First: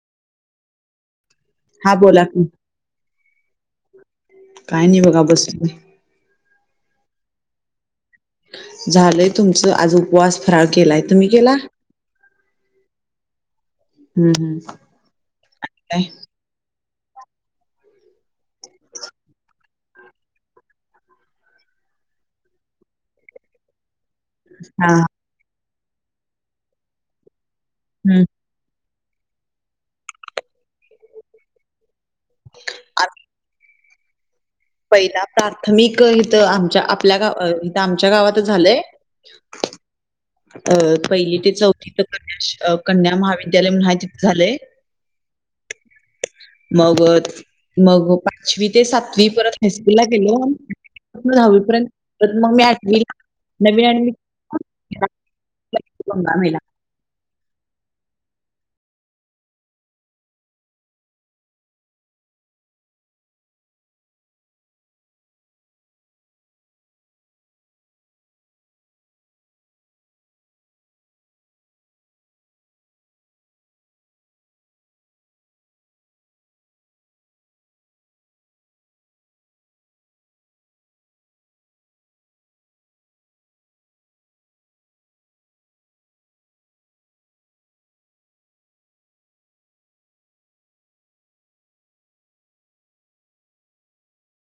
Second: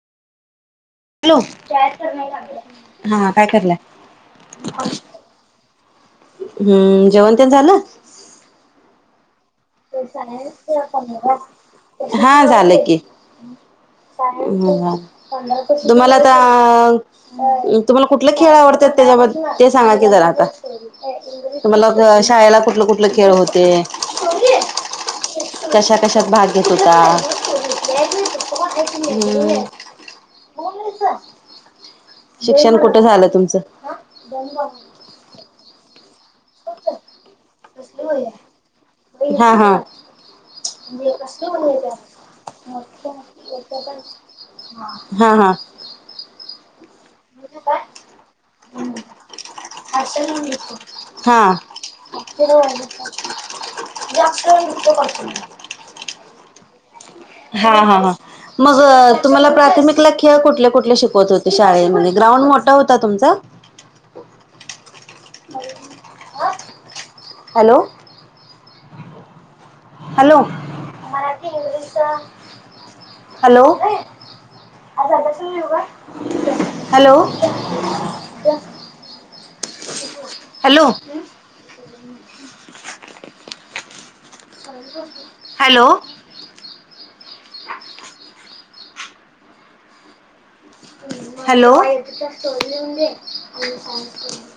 Hello, हा बोला की हा काय करालाय? [unintelligible] ला बसले हम्म, जेवण तेन झालं. झालय केला हा झालं की. हम्म काय तुम्हाला आता तुम्हाला कुठलं खेळ आवडतेत त्याच्याबद् ते सांगा की जरा आता. तुम्हाला शाळेला कुठलं कुठलं खेळ होते? हा. कशा कशात भाग घेत होता.? हम्म. हम्म. शिक्षण कुठं आम्ही झालं तुमचं? पहिला प्राथमिक हिथं आमच्या आपल्या गाव इथं आमच्या गावातच झालंय. हा हा अ पहिली ते चौथी तर कन्या श- अ, कन्या महाविद्यालय म्हणून आहे तिथं झालंय [unintelligible] हा हा. मग मग पाचवी ते सातवी परत हायस्कूल ला गेलो. हा दहावीपर्यंत [unintelligible] [inaudible] [unintelligible] पुन्हा मेला. हा हा हा. मग तुम्हाला प्राथमिकला खेळ कुठले कुठले शिकवत होते शाळेमध्ये ग्राउंड मोठा होता तुमचा. [unintelligible] Hello hello Marathi English hello [unintelligible] hello [unintelligible] hello [unintelligible] hello [unintelligible] hello [unintelligible]